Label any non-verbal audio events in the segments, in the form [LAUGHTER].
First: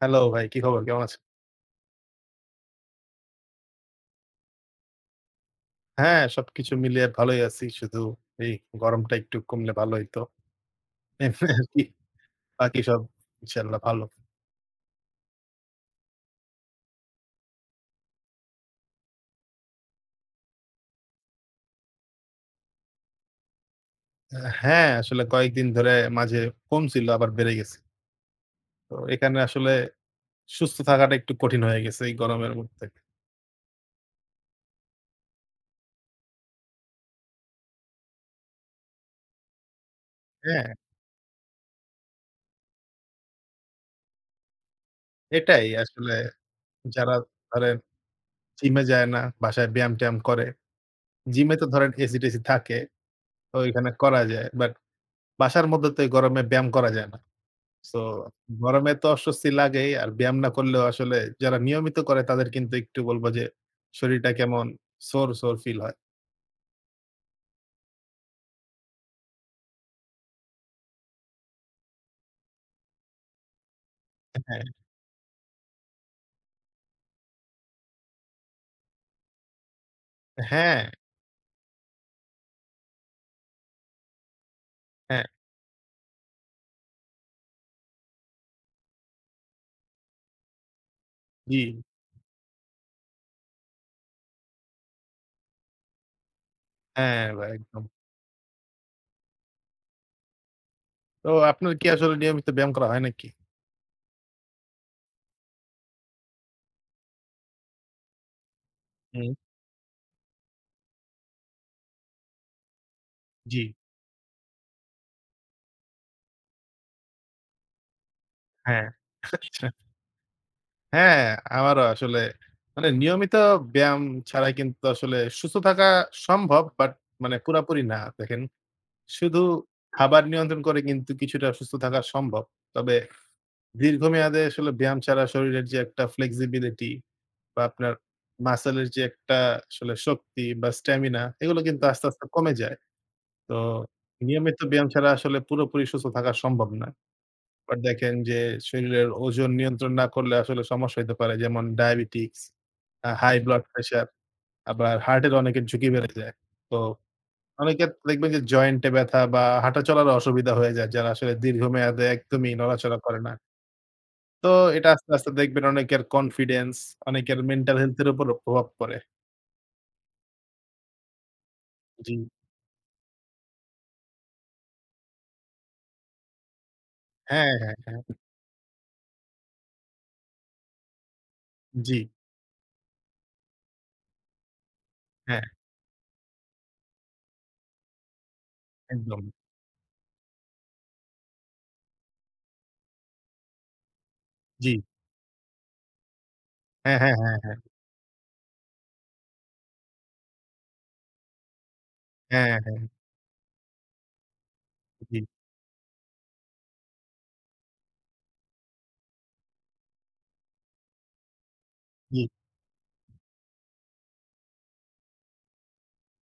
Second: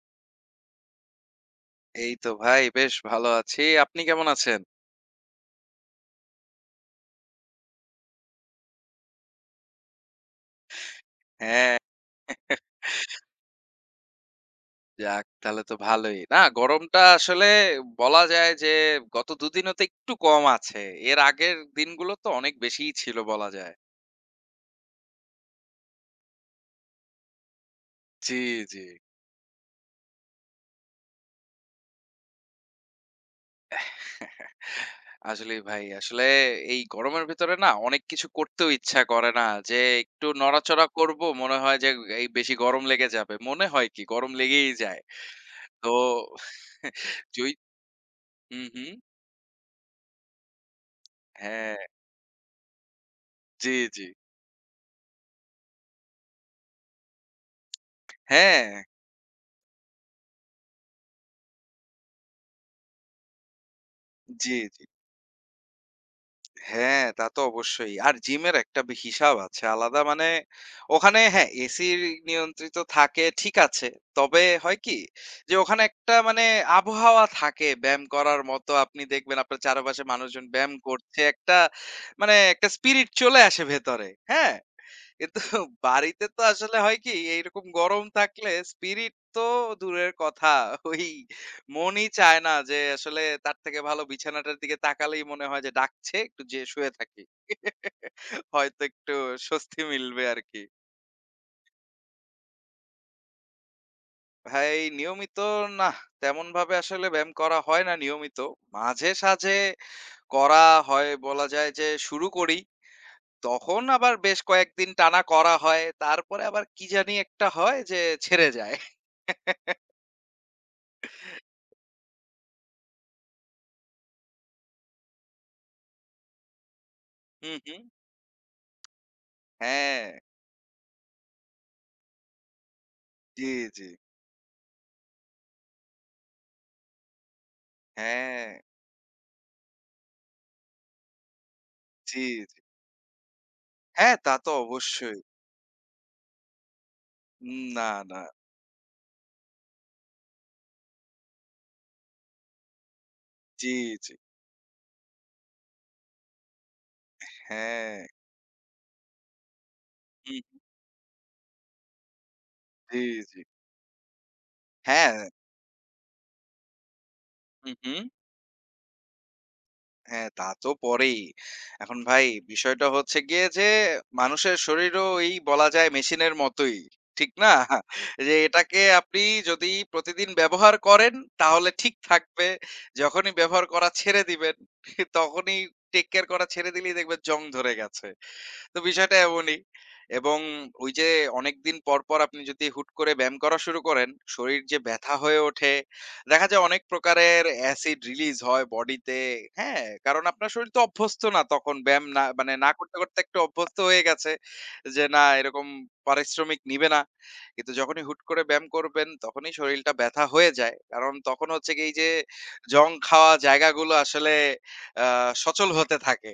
Hello ভাই, কি খবর? কেমন আছেন? এই তো ভাই বেশ ভালো আছি। আপনি কেমন আছেন? হ্যাঁ, সবকিছু মিলিয়ে ভালোই আছি। শুধু এই গরমটা একটু কমলে ভালো হইতো। এমনি আরকি হ্যাঁ, [LAUGHS] বাকি সব ইনশাআল্লাহ ভালো। যাক তাহলে তো ভালোই। না গরমটা আসলে বলা যায় যে গত দুদিন হতে একটু কম আছে। এর আগের দিনগুলো তো অনেক বেশিই ছিল বলা যায়। হ্যাঁ, আসলে কয়েকদিন ধরে মাঝে কমছিল আবার বেড়ে গেছে। জি, জি। তো এখানে আসলে সুস্থ থাকাটা একটু কঠিন হয়ে গেছে এই গরমের মধ্যে। আসলেই ভাই, আসলে এই গরমের ভিতরে না অনেক কিছু করতেও ইচ্ছা করে না। যে একটু হ্যাঁ, নড়াচড়া করব মনে হয় যে এই বেশি গরম লেগে যাবে। মনে হয় কি গরম লেগেই যায়। এটাই তো আসলে [LAUGHS] যারা জই ধরেন হুম, জিমে হুম। যায় না, বাসায় ব্যায়াম-ট্যায়াম করে। জিমে তো হ্যাঁ, ধরেন এসি-টেসি থাকে, তো জি, ওইখানে জি। করা যায়। বাট বাসার মধ্যে তো এই গরমে ব্যায়াম করা যায় না। সো হ্যাঁ। গরমে তো অস্বস্তি লাগেই। আর ব্যায়াম না করলেও আসলে যারা নিয়মিত করে তাদের কিন্তু একটু বলব যে শরীরটা জি, কেমন জি। সোর ফিল হয়। হ্যাঁ, তা তো অবশ্যই। আর জিমের একটা বি হিসাব আছে আলাদা। মানে ওখানে হ্যাঁ, এসি নিয়ন্ত্রিত থাকে ঠিক আছে। তবে হ্যাঁ, হয় কি? যে ওখানে একটা মানে আবহাওয়া থাকে ব্যায়াম করার মতো। আপনি দেখবেন আপনার চারপাশে মানুষজন ব্যায়াম হ্যাঁ, করছে। একটা মানে একটা স্পিরিট চলে আসে ভেতরে। হ্যাঁ? হ্যাঁ, কিন্তু বাড়িতে তো আসলে হয় কি? এইরকম গরম থাকলে স্পিরিট তো দূরের কথা। ওই জি, মনই চায় না যে আসলে তার থেকে ভালো বিছানাটার দিকে তাকালেই মনে হয় যে ডাকছে, একটু যেয়ে শুয়ে থাকি। হ্যাঁ ভাই একদম। [LAUGHS] হয়তো একটু স্বস্তি মিলবে আরকি। তো আপনার কি আসলে নিয়মিত ব্যায়াম করা হয় নাকি? ভাই নিয়মিত না, তেমনভাবে আসলে ব্যায়াম করা হয় না নিয়মিত। মাঝে হুম, সাঝে করা হয় বলা যায় যে শুরু করি। জি, তখন আবার বেশ কয়েকদিন টানা করা হয়। তারপরে আবার কি জানি একটা হয় যে ছেড়ে যায়। হ্যাঁ। আচ্ছা। [LAUGHS] হ্যাঁ, আমারও আসলে মানে নিয়মিত ব্যায়াম ছাড়া কিন্তু আসলে সুস্থ থাকা সম্ভব বাট মানে হুম, হুম। পুরাপুরি না। দেখেন শুধু হ্যাঁ। খাবার নিয়ন্ত্রণ করে কিন্তু কিছুটা সুস্থ থাকা সম্ভব। তবে জি, জি। দীর্ঘমেয়াদে আসলে ব্যায়াম ছাড়া শরীরের যে একটা ফ্লেক্সিবিলিটি বা আপনার হ্যাঁ। মাসলের যে একটা আসলে শক্তি বা স্ট্যামিনা এগুলো কিন্তু আস্তে, জি, আস্তে কমে জি। যায়। তো হ্যাঁ, তা তো নিয়মিত ব্যায়াম ছাড়া অবশ্যই। আসলে পুরোপুরি সুস্থ থাকা সম্ভব না। উম বাট না, দেখেন না। যে শরীরের ওজন নিয়ন্ত্রণ না করলে আসলে সমস্যা হইতে পারে। যেমন ডায়াবেটিকস, হাই ব্লাড জি, প্রেশার জি। আবার হার্টের অনেকের ঝুঁকি বেড়ে যায়। তো অনেকের হ্যাঁ। দেখবেন যে জয়েন্টে ব্যথা বা হাঁটাচলারও অসুবিধা হুম। হয়ে যায় যারা আসলে দীর্ঘমেয়াদে একদমই নড়াচড়া জি, করে না। জি। তো এটা আস্তে, হ্যাঁ। আস্তে দেখবেন অনেকের কনফিডেন্স, অনেকের হুম, মেন্টাল হেলথ হুম। এর উপরও প্রভাব পড়ে। হ্যাঁ, তা তো পরেই। এখন জি। ভাই বিষয়টা হচ্ছে গিয়ে যে মানুষের শরীরও ওই বলা যায় মেশিনের মতোই। ঠিক হ্যাঁ, না? হ্যাঁ, হ্যাঁ। যে এটাকে আপনি যদি প্রতিদিন ব্যবহার করেন তাহলে ঠিক জি, থাকবে। যখনই ব্যবহার করা ছেড়ে দিবেন হ্যাঁ, তখনই টেক কেয়ার করা ছেড়ে দিলেই দেখবেন জং ধরে গেছে। তো বিষয়টা একদম। এমনই। এবং ওই যে অনেকদিন পর, পর আপনি যদি হুট করে ব্যায়াম করা শুরু করেন, শরীর জি। যে ব্যথা হয়ে ওঠে, দেখা যায় অনেক হ্যাঁ, হ্যাঁ, হ্যাঁ, প্রকারের হ্যাঁ, অ্যাসিড রিলিজ হয় বডিতে, হ্যাঁ? কারণ আপনার শরীর তো অভ্যস্ত না তখন ব্যায়াম না হ্যাঁ, মানে না হ্যাঁ, করতে, করতে একটু অভ্যস্ত হয়ে গেছে যে জি, না এরকম পারিশ্রমিক নিবে না। কিন্তু যখনই হুট করে ব্যায়াম করবেন তখনই শরীরটা ব্যথা হয়ে যায়। কারণ তখন হচ্ছে কি এই যে জি, জং খাওয়া জায়গাগুলো আসলে আ সচল হতে থাকে।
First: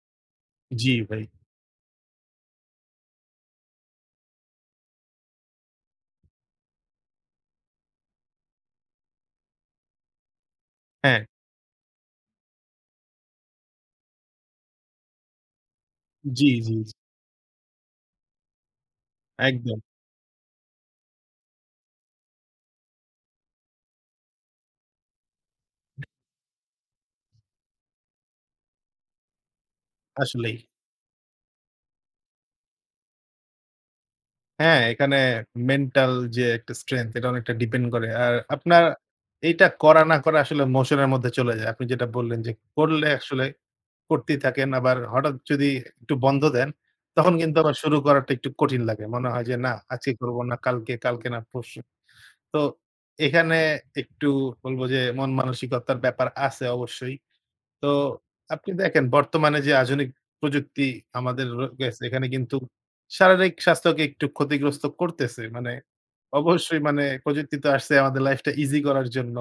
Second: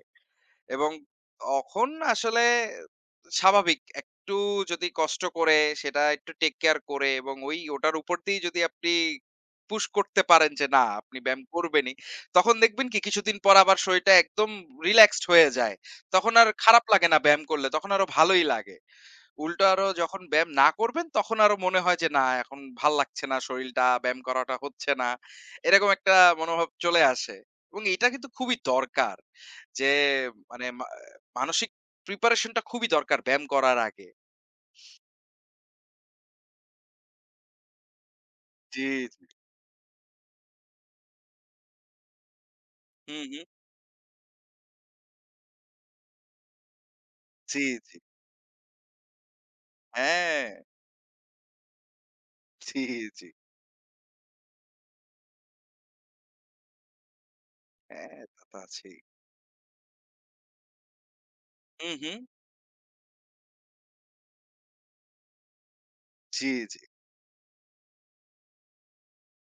এবং জি ভাই। তখন আসলে স্বাভাবিক একটু যদি কষ্ট করে সেটা একটু টেক কেয়ার করে এবং ওই ওটার উপর দিয়েই যদি আপনি পুশ করতে পারেন যে না আপনি হ্যাঁ, ব্যায়াম করবেনই তখন দেখবেন কি কিছুদিন পর আবার শরীরটা একদম রিল্যাক্সড হয়ে যায় তখন জি, আর জি, খারাপ জি। লাগে না ব্যায়াম করলে তখন আরো ভালোই লাগে উল্টো একদম, আরো যখন ব্যায়াম না করবেন, তখন আরো মনে হয় যে, না এখন ভাল লাগছে না শরীলটা, ব্যায়াম করাটা হচ্ছে না। এরকম একটা মনোভাব চলে আসে। এবং এটা কিন্তু খুবই দরকার। যে আসলেই। মানে মানসিক প্রিপারেশন টা খুবই দরকার ব্যায়াম করার আগে। হ্যাঁ, এখানে মেন্টাল যে একটা স্ট্রেংথ এটা অনেকটা ডিপেন্ড করে। আর আপনার জি, জি। এইটা করা না করা আসলে মোশন এর মধ্যে চলে যায়। আপনি যেটা বললেন যে করলে হুম, আসলে হুম। করতেই থাকেন। আবার হঠাৎ যদি একটু বন্ধ দেন, তখন কিন্তু জি, আবার শুরু জি। করাটা একটু কঠিন লাগে। মনে হয় যে না আজকে করব হ্যাঁ। না কালকে, কালকে না পরশু। তো জি, জি। এখানে একটু বলব যে মন মানসিকতার ব্যাপার আছে অবশ্যই। তো হ্যাঁ, তা তো আপনি আছেই। দেখেন বর্তমানে যে আধুনিক প্রযুক্তি আমাদের হুম, রয়েছে হুম। এখানে কিন্তু শারীরিক স্বাস্থ্যকে একটু ক্ষতিগ্রস্ত করতেছে। মানে জি, জি। অবশ্যই মানে প্রযুক্তি তো আসছে আমাদের লাইফটা ইজি করার জন্য।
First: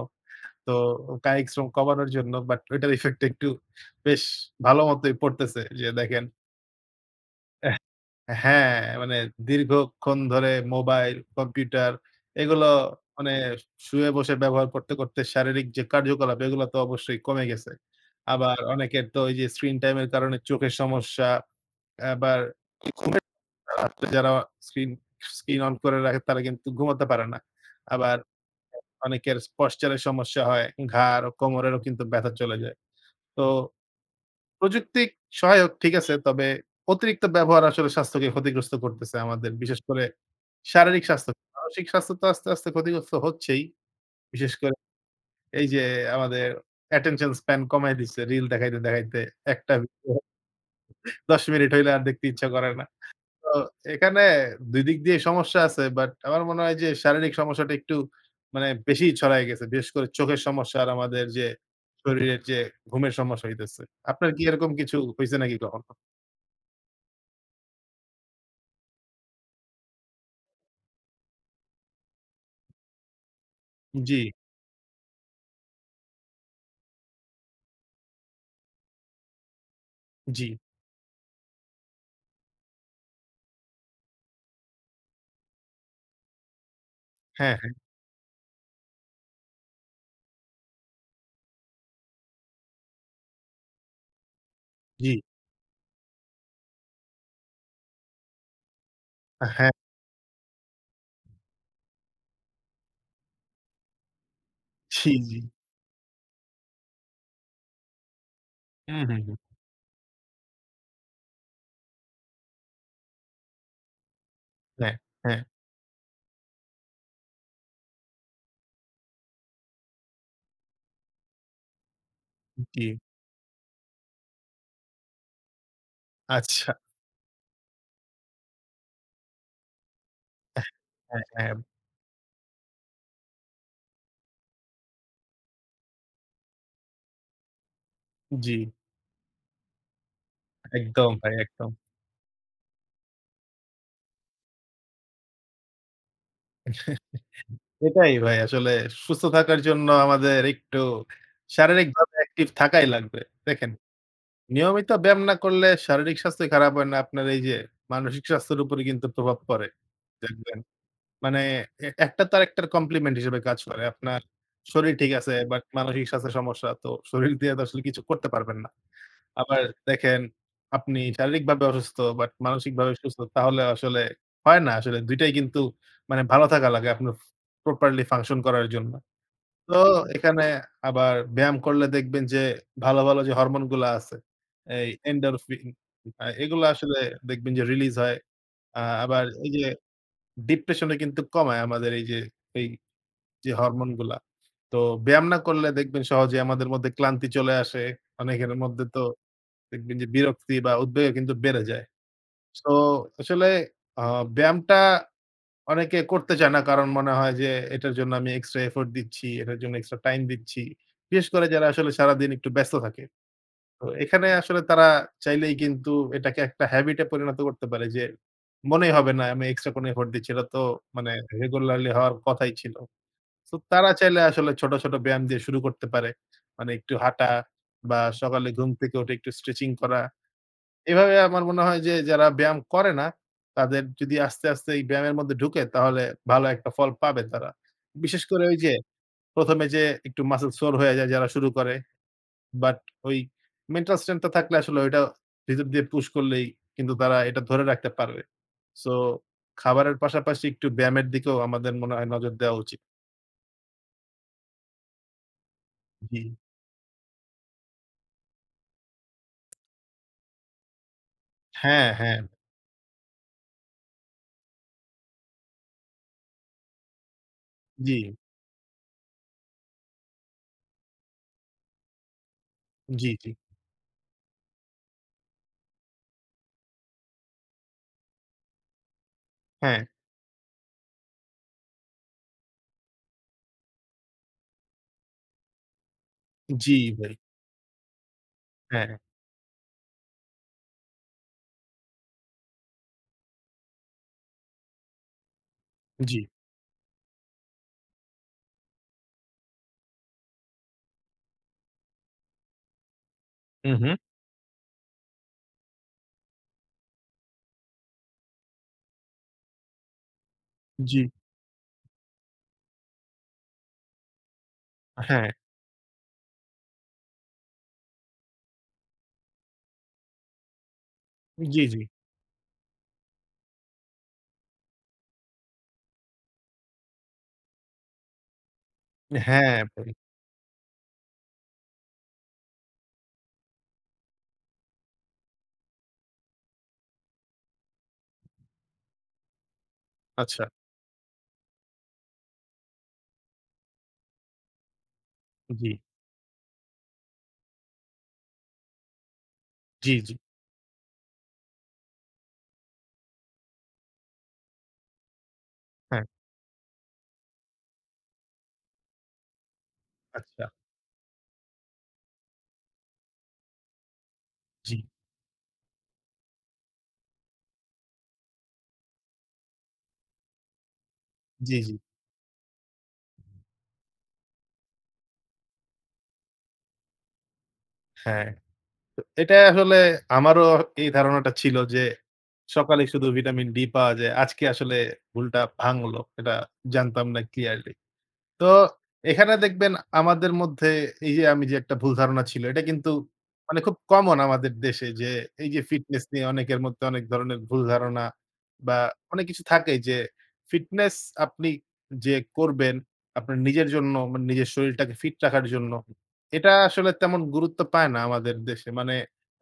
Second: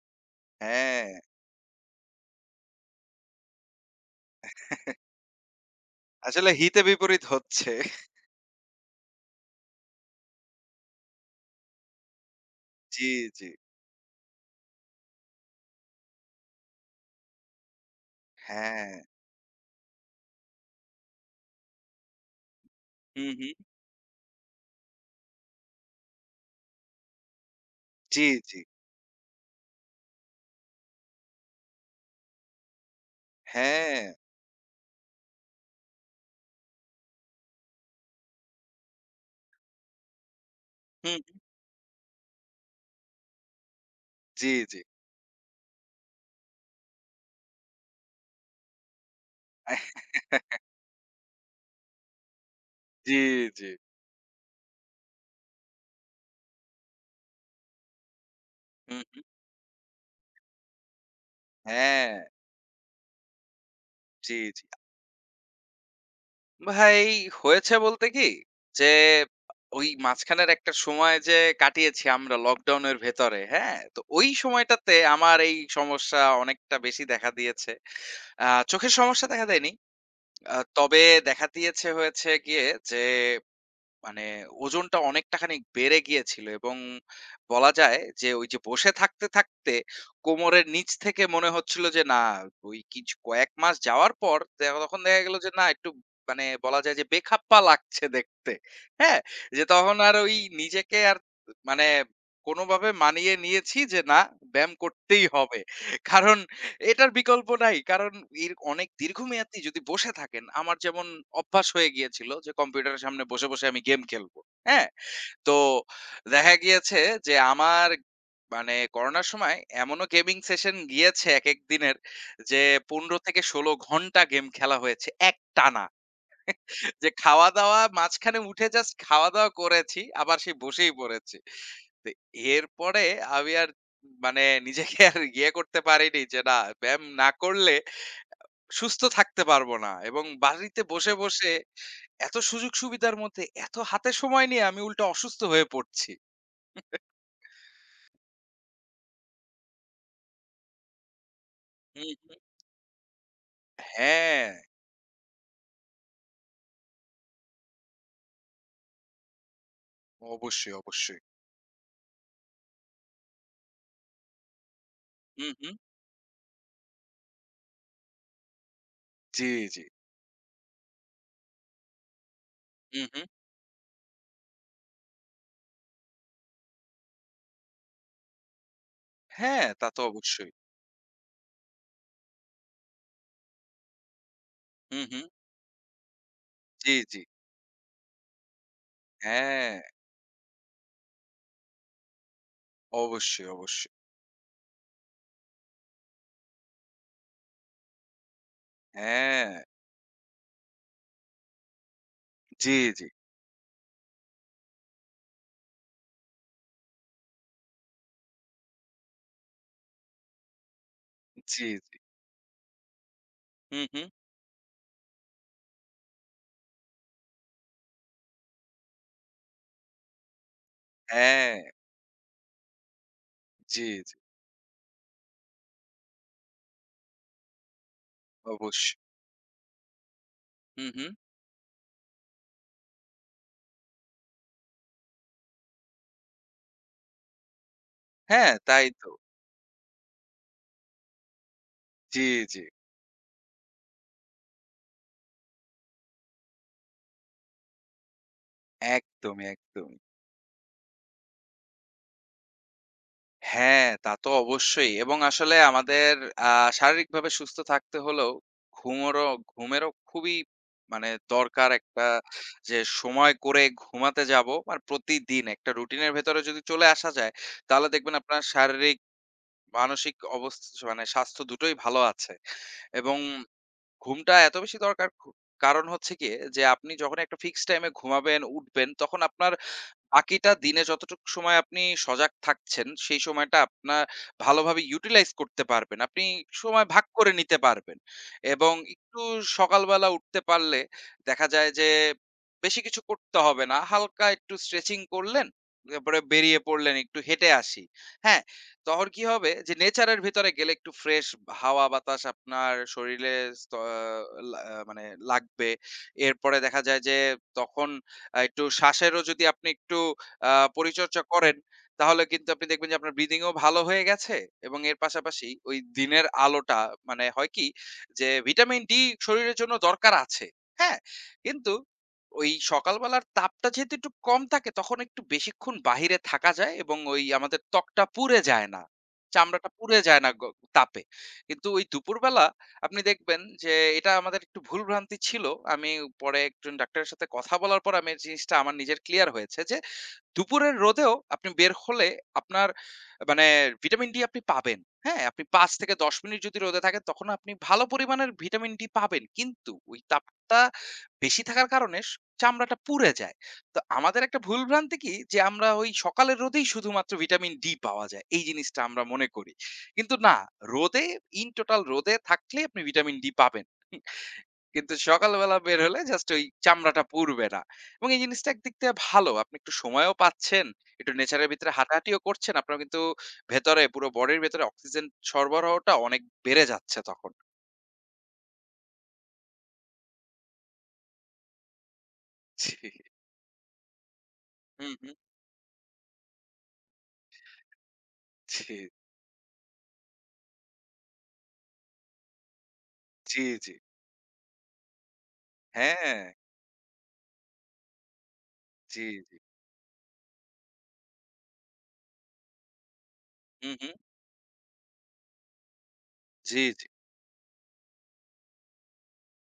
তো হ্যাঁ। কায়িক শ্রম কমানোর জন্য বাট ওইটার ইফেক্ট একটু বেশ ভালো মতোই পড়তেছে। যে দেখেন আসলে হিতে বিপরীত হচ্ছে। এহ হ্যাঁ, মানে দীর্ঘক্ষণ ধরে মোবাইল, কম্পিউটার এগুলো জি, মানে জি। শুয়ে বসে ব্যবহার করতে, করতে শারীরিক যে কার্যকলাপ এগুলো তো অবশ্যই কমে গেছে। আবার হ্যাঁ। অনেকের তো ওই যে স্ক্রিন টাইম এর কারণে চোখের সমস্যা, আবার ঘুমের হুম, হুম। রাত্রে যারা স্ক্রিন, স্ক্রিন অন করে রাখে তারা কিন্তু ঘুমাতে পারে না। আবার জি, জি। অনেকের পশ্চারের সমস্যা হয়, ঘাড় ও কোমরেরও কিন্তু ব্যথা চলে যায়। তো হ্যাঁ। প্রযুক্তি সহায়ক ঠিক আছে, তবে অতিরিক্ত ব্যবহার আসলে স্বাস্থ্যকে ক্ষতিগ্রস্ত করতেছে আমাদের। বিশেষ করে শারীরিক হুম। স্বাস্থ্য। মানসিক স্বাস্থ্য তো আস্তে, আস্তে ক্ষতিগ্রস্ত হচ্ছেই। জি, বিশেষ করে জি। এই যে আমাদের attention span কমায় দিচ্ছে। রিল দেখাইতে, দেখাইতে একটা আহ ভিডিও ১০ মিনিট হইলে আর দেখতে ইচ্ছা করে না। জি, তো জি। এখানে ২ দিক দিয়ে সমস্যা আছে। বাট আমার মনে হয় যে শারীরিক সমস্যাটা একটু মানে হুম, বেশিই হুম। ছড়ায় গেছে। বিশেষ করে চোখের সমস্যা আর আমাদের যে হ্যাঁ, শরীরের যে ঘুমের সমস্যা হইতেছে। আপনার জি, কি জি। এরকম কিছু হইছে নাকি কখনো? ভাই হয়েছে বলতে কি যে ওই মাঝখানের একটা সময় যে কাটিয়েছি আমরা লকডাউনের ভেতরে, হ্যাঁ? তো জি, ওই সময়টাতে আমার এই সমস্যা অনেকটা বেশি দেখা দিয়েছে। আ চোখের সমস্যা দেখা দেয়নি। জি। তবে দেখা দিয়েছে হয়েছে গিয়ে যে মানে ওজনটা অনেকটা খানিক বেড়ে গিয়েছিল এবং হ্যাঁ, বলা হ্যাঁ। যায় যে ওই যে বসে থাকতে, থাকতে কোমরের নিচ থেকে মনে হচ্ছিল যে না ওই কিছু কয়েক মাস যাওয়ার পর তখন জি। দেখা গেল যে না একটু মানে বলা যায় যে বেখাপ্পা লাগছে দেখতে। হ্যাঁ? যে হ্যাঁ, তখন আর ওই নিজেকে আর মানে কোনভাবে মানিয়ে নিয়েছি যে না ব্যায়াম জি, করতেই জি। হবে। কারণ এটার বিকল্প নাই। কারণ এর অনেক হুম, হুম, হুম। দীর্ঘমেয়াদী যদি বসে থাকেন, আমার যেমন অভ্যাস হয়ে গিয়েছিল যে কম্পিউটারের সামনে বসে, বসে আমি গেম খেলবো। হ্যাঁ? হ্যাঁ, হ্যাঁ। তো দেখা গিয়েছে যে আমার মানে করোনার সময় এমনও গেমিং সেশন গিয়েছে একেক দিনের যে জি। ১৫ থেকে ১৬ ঘন্টা গেম খেলা হয়েছে একটানা। আচ্ছা। যে খাওয়া-দাওয়া মাঝখানে উঠে জাস্ট খাওয়া-দাওয়া করেছি, আবার সেই বসেই হ্যাঁ, পড়েছি। হ্যাঁ। তো এরপরে আমি আর মানে নিজেকে আর ইয়ে করতে পারিনি যে না ব্যায়াম না করলে জি। সুস্থ থাকতে পারবো না এবং বাড়িতে একদম বসে, ভাই, বসে একদম। এত সুযোগ সুবিধার মধ্যে এত হাতে সময় নিয়ে আমি উল্টা অসুস্থ হয়ে পড়ছি। এটাই ভাই আসলে সুস্থ থাকার জন্য আমাদের একটু হুম, শারীরিকভাবে হুম। অ্যাক্টিভ থাকাই লাগবে। দেখেন হ্যাঁ, নিয়মিত ব্যায়াম না করলে শারীরিক স্বাস্থ্যই খারাপ হয় না, আপনার এই যে মানসিক স্বাস্থ্যের উপরে কিন্তু প্রভাব পড়ে দেখবেন। অবশ্যই, অবশ্যই। মানে এ একটা তো আরেকটার কমপ্লিমেন্ট হিসেবে কাজ করে। আপনার শরীর ঠিক আছে হুম, বাট হুম। মানসিক স্বাস্থ্যের সমস্যা তো শরীর দিয়ে তো আসলে কিছু করতে পারবেন না। জি, আবার জি। দেখেন আপনি শারীরিকভাবে অসুস্থ বাট মানসিকভাবে হুম, সুস্থ হুম। তাহলে আসলে হয় না আসলে ২ টাই কিন্তু মানে ভালো থাকা লাগে আপনার প্রপারলি ফাংশন করার জন্য। হ্যাঁ, তো তা তো এখানে অবশ্যই। আবার ব্যায়াম করলে দেখবেন যে ভালো, ভালো যে হরমোন গুলা আছে, এই হুম, হুম। এন্ডরফিন এগুলা জি, আসলে জি। দেখবেন যে রিলিজ হয়। আবার এই যে হ্যাঁ, ডিপ্রেশন ও কিন্তু কমায় আমাদের এই যে এই অবশ্যই, যে হরমোন অবশ্যই। গুলা। তো ব্যায়াম না করলে দেখবেন সহজে আমাদের মধ্যে ক্লান্তি চলে আসে। অনেকের মধ্যে তো হ্যাঁ। দেখবেন যে বিরক্তি বা উদ্বেগও কিন্তু বেড়ে যায়। সো জি, জি। আসলে আ ব্যায়ামটা অনেকে করতে চায় না। কারণ মনে হয় যে এটার জন্য আমি এক্সট্রা এফোর্ট দিচ্ছি, এটার জন্য এক্সট্রা টাইম দিচ্ছি। বিশেষ করে যারা জি, আসলে জি। সারাদিন একটু ব্যস্ত থাকে। হুম, তো হুম। এখানে আসলে তারা চাইলেই কিন্তু এটাকে একটা হ্যাবিট এ পরিণত করতে পারে যে মনেই হবে না আমি এক্সট্রা কোনো এফোর্ট দিচ্ছি। এটা তো মানে হ্যাঁ। রেগুলারলি হওয়ার কথাই ছিল। তো জি, তারা জি। চাইলে আসলে ছোট, ছোট ব্যায়াম দিয়ে শুরু করতে পারে। মানে একটু হাঁটা বা সকালে ঘুম থেকে অবশ্যই। উঠে একটু স্ট্রেচিং করা। হুম, হুম। এভাবে আমার মনে হয় যে যারা ব্যায়াম করে না, তাদের যদি আস্তে, আস্তে এই ব্যায়ামের মধ্যে ঢুকে তাহলে ভালো একটা ফল পাবে তারা। বিশেষ করে হ্যাঁ, ওই যে তাই তো। ১ম এ যে একটু মাসল সোর হয়ে যায় যারা শুরু করে। জি, জি। বাট ওই মেন্টাল স্ট্রেংথ টা থাকলে আসলে ওইটা ভিতর দিয়ে পুশ করলেই কিন্তু তারা এটা ধরে রাখতে পারবে। সো একদমই, একদম। খাবারের পাশাপাশি একটু ব্যায়ামের দিকেও আমাদের মনে হয় নজর দেওয়া উচিত। হ্যাঁ, তা তো অবশ্যই এবং আসলে আমাদের জি। আ শারীরিকভাবে সুস্থ থাকতে হলেও ঘুমোরও ঘুমেরও খুবই মানে দরকার হ্যাঁ, একটা হ্যাঁ। যে সময় করে ঘুমাতে যাবো। আর প্রতিদিন একটা রুটিনের ভেতরে যদি চলে আসা যায়, তাহলে জি, দেখবেন আপনার শারীরিক, মানসিক মানে স্বাস্থ্য দুটোই ভালো আছে। জি, এবং জি। ঘুমটা এত বেশি দরকার কারণ হচ্ছে গিয়ে যে আপনি যখন একটা ফিক্সড টাইমে ঘুমাবেন, উঠবেন তখন আপনার হ্যাঁ। বাকিটা দিনে যতটুক সময় আপনি সজাগ থাকছেন, সেই সময়টা আপনার ভালোভাবে ইউটিলাইজ করতে পারবেন। আপনি জি সময় ভাগ ভাই। করে নিতে পারবেন। এবং হ্যাঁ, একটু সকালবেলা উঠতে পারলে দেখা যায় যে বেশি কিছু করতে হবে না। হালকা একটু স্ট্রেচিং করলেন, জি। তারপরে বেরিয়ে পড়লেন একটু হেঁটে আসি। হ্যাঁ? তখন কি হবে যে নেচারের ভেতরে গেলে একটু ফ্রেশ হাওয়া বাতাস আপনার শরীরে হু, স্ত হু। আ লা আহ, মানে লাগবে। এরপরে দেখা যায় যে তখন একটু শ্বাসেরও যদি আপনি একটু আ জি। পরিচর্চা করেন, তাহলে কিন্তু আপনি দেখবেন যে আপনার ব্রিদিং ও ভালো হয়ে গেছে এবং এর হ্যাঁ। পাশাপাশি ওই দিনের আলোটা মানে হয় কি যে ভিটামিন ডি শরীরের জন্য দরকার আছে। হ্যাঁ? জি, কিন্তু জি। ওই সকালবেলার তাপটা যেহেতু একটু কম থাকে তখন একটু বেশিক্ষণ বাহিরে থাকা যায় এবং ওই আমাদের ত্বকটা পুড়ে যায় না। হ্যাঁ, চামড়াটা পড়ি। পুড়ে যায় না তাপে। কিন্তু ওই দুপুরবেলা আপনি দেখবেন যে এটা আমাদের একটু ভুল ভ্রান্তি ছিল। আমি পরে একজন ডাক্তারের সাথে কথা বলার পর আমি এই জিনিসটা আমার নিজের ক্লিয়ার হয়েছে যে, আচ্ছা। দুপুরের রোদেও আপনি বের হলে আপনার মানে ভিটামিন ডি আপনি পাবেন। হ্যাঁ? আপনি জি, ৫ থেকে ১০ মিনিট যদি রোদে থাকেন তখন আপনি ভালো পরিমাণের ভিটামিন ডি পাবেন। কিন্তু জি, ওই জি। তাপটা বেশি থাকার কারণে চামড়াটা পুড়ে যায়। তো আমাদের একটা ভুল ভ্রান্তি কি যে আমরা ওই হ্যাঁ, সকালের রোদেই শুধুমাত্র ভিটামিন ডি পাওয়া যায়। এই জিনিসটা আমরা মনে করি। কিন্তু না, আচ্ছা। রোদে ইন টোটাল রোদে থাকলেই আপনি ভিটামিন ডি পাবেন। জি, কিন্তু সকালবেলা বের হলে জাস্ট ওই চামড়াটা পুড়বে না। এবং এই জিনিসটা একদিক থেকে ভালো। আপনি একটু সময়ও পাচ্ছেন, একটু নেচারের জি, ভিতরে জি। হাঁটাহাঁটিও করছেন। আপনার কিন্তু ভেতরে পুরো বডির ভেতরে অক্সিজেন সরবরাহটা অনেক বেড়ে যাচ্ছে তখন। হ্যাঁ। তো এটা আসলে আমারও এই ধারণাটা ছিল যে জি, সকালে শুধু ভিটামিন ডি পাওয়া যায়। আজকে আসলে হুম, হুম। ভুলটা ভাঙলো। এটা জানতাম না ক্লিয়ারলি। তো জি, এখানে দেখবেন আমাদের মধ্যে এই যে আমি যে একটা ভুল ধারণা ছিল, এটা কিন্তু জি, মানে জি। খুব কমন আমাদের দেশে যে এই যে ফিটনেস হ্যাঁ, নিয়ে অনেকের মধ্যে অনেক ধরনের ভুল ধারণা বা জি, অনেক জি। কিছু থাকেই যে ফিটনেস আপনি যে করবেন আপনার নিজের হুম, জন্য হুম। মানে নিজের শরীরটাকে ফিট রাখার জন্য এটা জি, জি। আসলে তেমন গুরুত্ব পায় না আমাদের দেশে। মানে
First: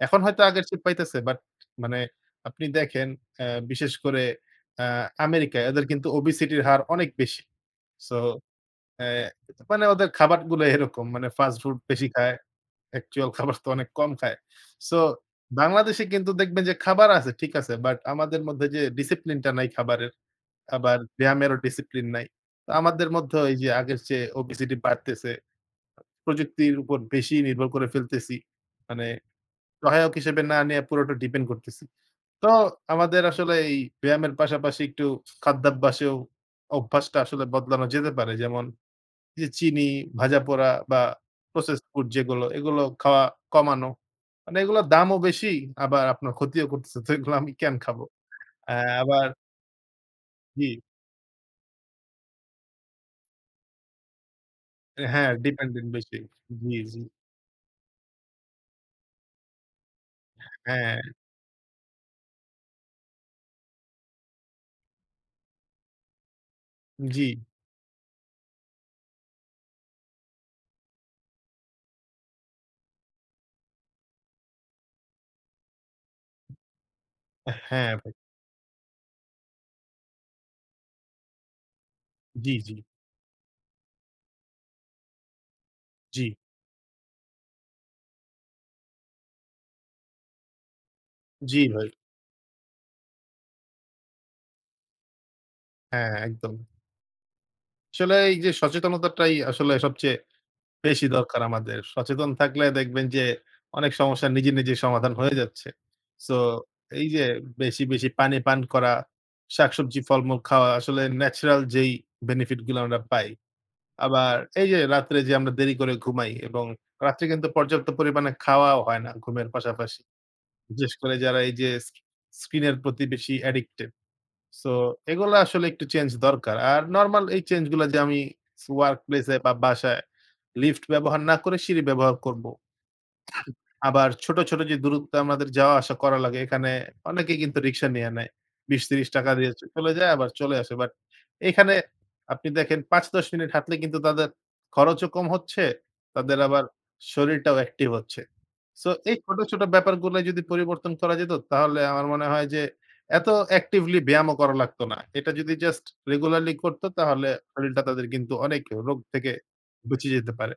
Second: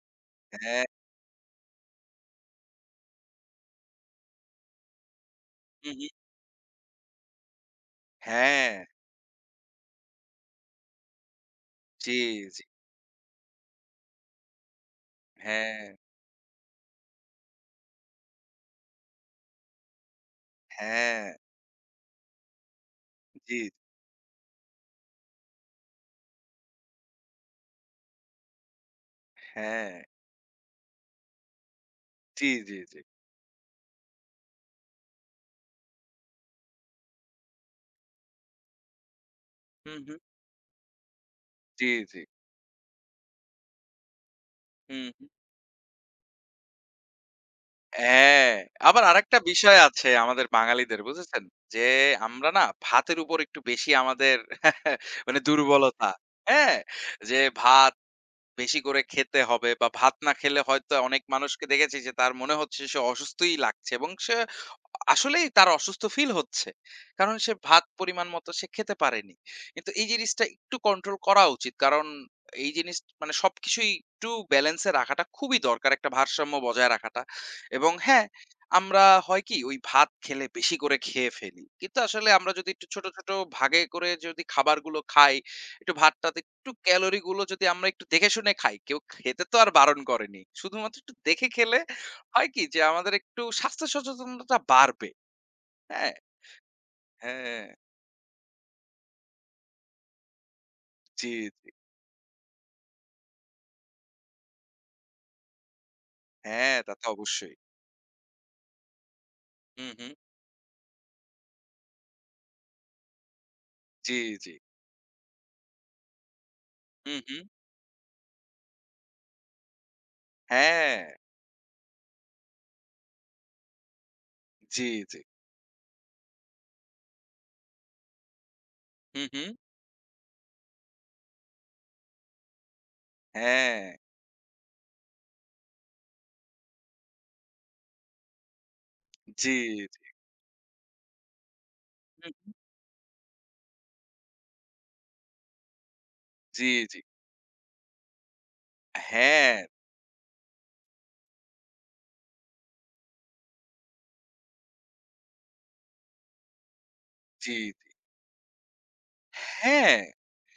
এখন হয়তো আগের চেয়ে হ্যাঁ, পাইতেছে বাট মানে আপনি দেখেন বিশেষ করে অ্যা আমেরিকায় ওদের হুম, কিন্তু হুম। ওবেসিটির হার অনেক বেশি। সো হ্যাঁ, অ্যা মানে ওদের খাবারগুলো এরকম মানে ফাস্ট ফুড বেশি জি, খায়। জি। অ্যাকচুয়াল খাবার তো অনেক কম খায়। সো হ্যাঁ, বাংলাদেশে কিন্তু দেখবেন যে খাবার আছে ঠিক আছে। বাট আমাদের মধ্যে যে ডিসিপ্লিনটা নাই খাবারের, আবার হ্যাঁ, ব্যায়ামেরও ডিসিপ্লিন নাই। তো আমাদের মধ্যে এই জি, যে জি, আগের চেয়ে ওবেসিটি বাড়তেছে। প্রযুক্তির উপর বেশি নির্ভর করে ফেলতেছি। মানে হ্যাঁ, সহায়ক হিসেবে না নিয়ে পুরোটা ডিপেন্ড করতেছি। তো জি, জি, জি। আমাদের আসলে এই ব্যায়ামের পাশাপাশি একটু খাদ্যাভ্যাসেও অভ্যাসটা আসলে বদলানো যেতে পারে। যেমন যে চিনি, হুম, হুম। ভাজা পোড়া বা প্রসেস জি, ফুড জি। যেগুলো, এগুলো খাওয়া কমানো। মানে এগুলোর হুম। দামও বেশি, আবার আপনার ক্ষতিও করতেছে। তো এগুলো আমি কেন খাবো? হ্যাঁ, অ্যা আবার আবার আরেকটা বিষয় আছে আমাদের জি, বাঙালিদের বুঝেছেন? যে আমরা না ভাতের উপর একটু বেশি আমাদের [LAUGHS] হ্যাঁ, মানে ডিপেন্ডেন্ট দুর্বলতা। বেশি। হ্যাঁ? জি, জি, যে ভাত বেশি করে খেতে হবে বা ভাত না খেলে হয়তো হ্যাঁ, অনেক মানুষকে দেখেছি যে তার মনে হচ্ছে সে অসুস্থই লাগছে এবং সে আসলেই তার অসুস্থ ফিল হচ্ছে। জি, কারণ সে ভাত পরিমাণ মতো সে খেতে পারেনি। কিন্তু এই জিনিসটা একটু কন্ট্রোল করা উচিত। কারণ এই জিনিস মানে সবকিছুই একটু ব্যালেন্স এ রাখাটা খুবই দরকার একটা ভারসাম্য বজায় রাখাটা। হ্যাঁ, এবং ভাই। হ্যাঁ, আমরা হয় কি ওই ভাত খেলে বেশি করে খেয়ে ফেলি। কিন্তু আসলে আমরা জি, যদি জি, একটু ছোট, ছোট ভাগে করে যদি খাবারগুলো খাই, একটু জি, ভাতটাতে একটু ক্যালোরি গুলো যদি আমরা একটু দেখে শুনে খাই, কেউ খেতে তো আর বারণ করেনি। শুধুমাত্র একটু দেখে জি, খেলে ভাই। হয় কি যে আমাদের একটু স্বাস্থ্য সচেতনতা বাড়বে। হ্যাঁ? হ্যাঁ, একদম। হ্যাঁ, আসলে এই যে সচেতনতাটাই আসলে সবচেয়ে বেশি জি, দরকার জি। আমাদের। সচেতন থাকলে দেখবেন যে অনেক সমস্যা নিজে, নিজে সমাধান হয়ে যাচ্ছে। সো হ্যাঁ, তা তো এই যে অবশ্যই। বেশি, বেশি পানি পান করা, হুম, শাকসবজি, হুম। ফলমূল খাওয়া আসলে ন্যাচারাল যেই বেনিফিট গুলো আমরা পাই। জি, আবার জি। এই যে রাত্রে যে আমরা দেরি করে ঘুমাই এবং হুম, রাত্রে হুম। কিন্তু পর্যাপ্ত পরিমাণে খাওয়াও হয় না ঘুমের পাশাপাশি। বিশেষ হ্যাঁ, করে যারা এই যে স্ক্রিনের প্রতি বেশি অ্যাডিক্টেড। সো জি, জি। এগুলা আসলে একটু চেঞ্জ দরকার। আর নরমাল এই চেঞ্জ গুলা যে আমি ওয়ার্ক প্লেস হুম, এ হুম। বা বাসায় লিফট ব্যবহার না করে সিঁড়ি ব্যবহার করব। হ্যাঁ, আবার ছোট, ছোট যে দূরত্বে আমাদের যাওয়া আসা করা লাগে এখানে অনেকেই কিন্তু রিক্সা নিয়ে নেয়। ৳২০-৳৩০ দিয়ে জি, চলে জি। যায় আবার চলে আসে। বাট এখানে আপনি হুম, দেখেন ৫-১০ মিনিট হাঁটলে কিন্তু তাদের খরচও কম হচ্ছে, তাদের আবার জি, জি। শরীরটাও অ্যাক্টিভ হচ্ছে। সো এই ছোট, হ্যাঁ, ছোট ব্যাপারগুলো যদি পরিবর্তন করা যেত তাহলে আমার মনে হয় যে এত অ্যাক্টিভলি ব্যায়ামও করা লাগতো না। এটা যদি জাস্ট রেগুলারলি করত তাহলে জি, শরীরটা জি। তাদের কিন্তু অনেক রোগ থেকে হ্যাঁ। বেঁচে যেতে পারে।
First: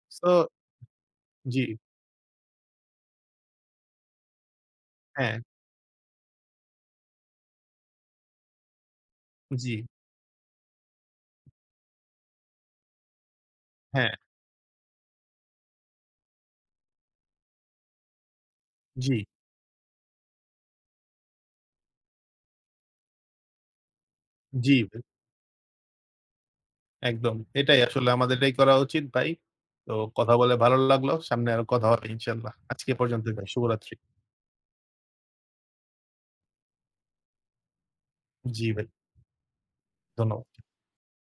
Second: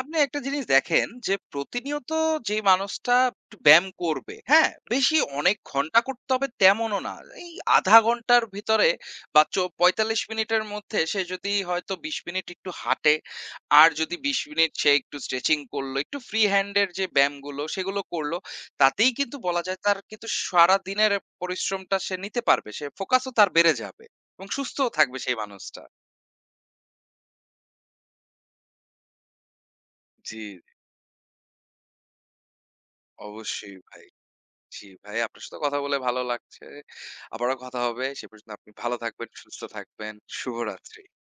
আপনি সো একটা জিনিস দেখেন যে জি, প্রতিনিয়ত যে মানুষটা একটু ব্যায়াম করবে, হ্যাঁ? বেশি হ্যাঁ, অনেক ঘন্টা করতে হবে তেমনও না। এই আধা ঘন্টার ভিতরে বা জি, ৪৫ মিনিটের মধ্যে সে যদি হয়তো ২০ মিনিট একটু হাঁটে, আর হ্যাঁ। যদি ২০ মিনিট সে একটু স্ট্রেচিং করলো, একটু ফ্রি হ্যান্ড এর যে ব্যায়ামগুলো সেগুলো করলো, তাতেই জি, কিন্তু বলা যায় তার কিন্তু সারাদিনের পরিশ্রমটা সে নিতে পারবে। সে ফোকাসও তার বেড়ে যাবে এবং জি, সুস্থও ভাই, থাকবে সেই মানুষটা। একদম। এটাই আসলে আমাদের এটাই করা উচিত ভাই। তো কথা জি, বলে ভালো লাগলো। সামনে আরো কথা হবে ইনশাআল্লাহ। আজকে এ পর্যন্তই ভাই। অবশ্যই শুভরাত্রি। ভাই। জি ভাই, আপনার সাথে কথা বলে ভালো লাগছে। আবারও কথা হবে। সে পর্যন্ত জি আপনি ভাই, ভালো থাকবেন, সুস্থ থাকবেন। ধন্যবাদ। শুভরাত্রি।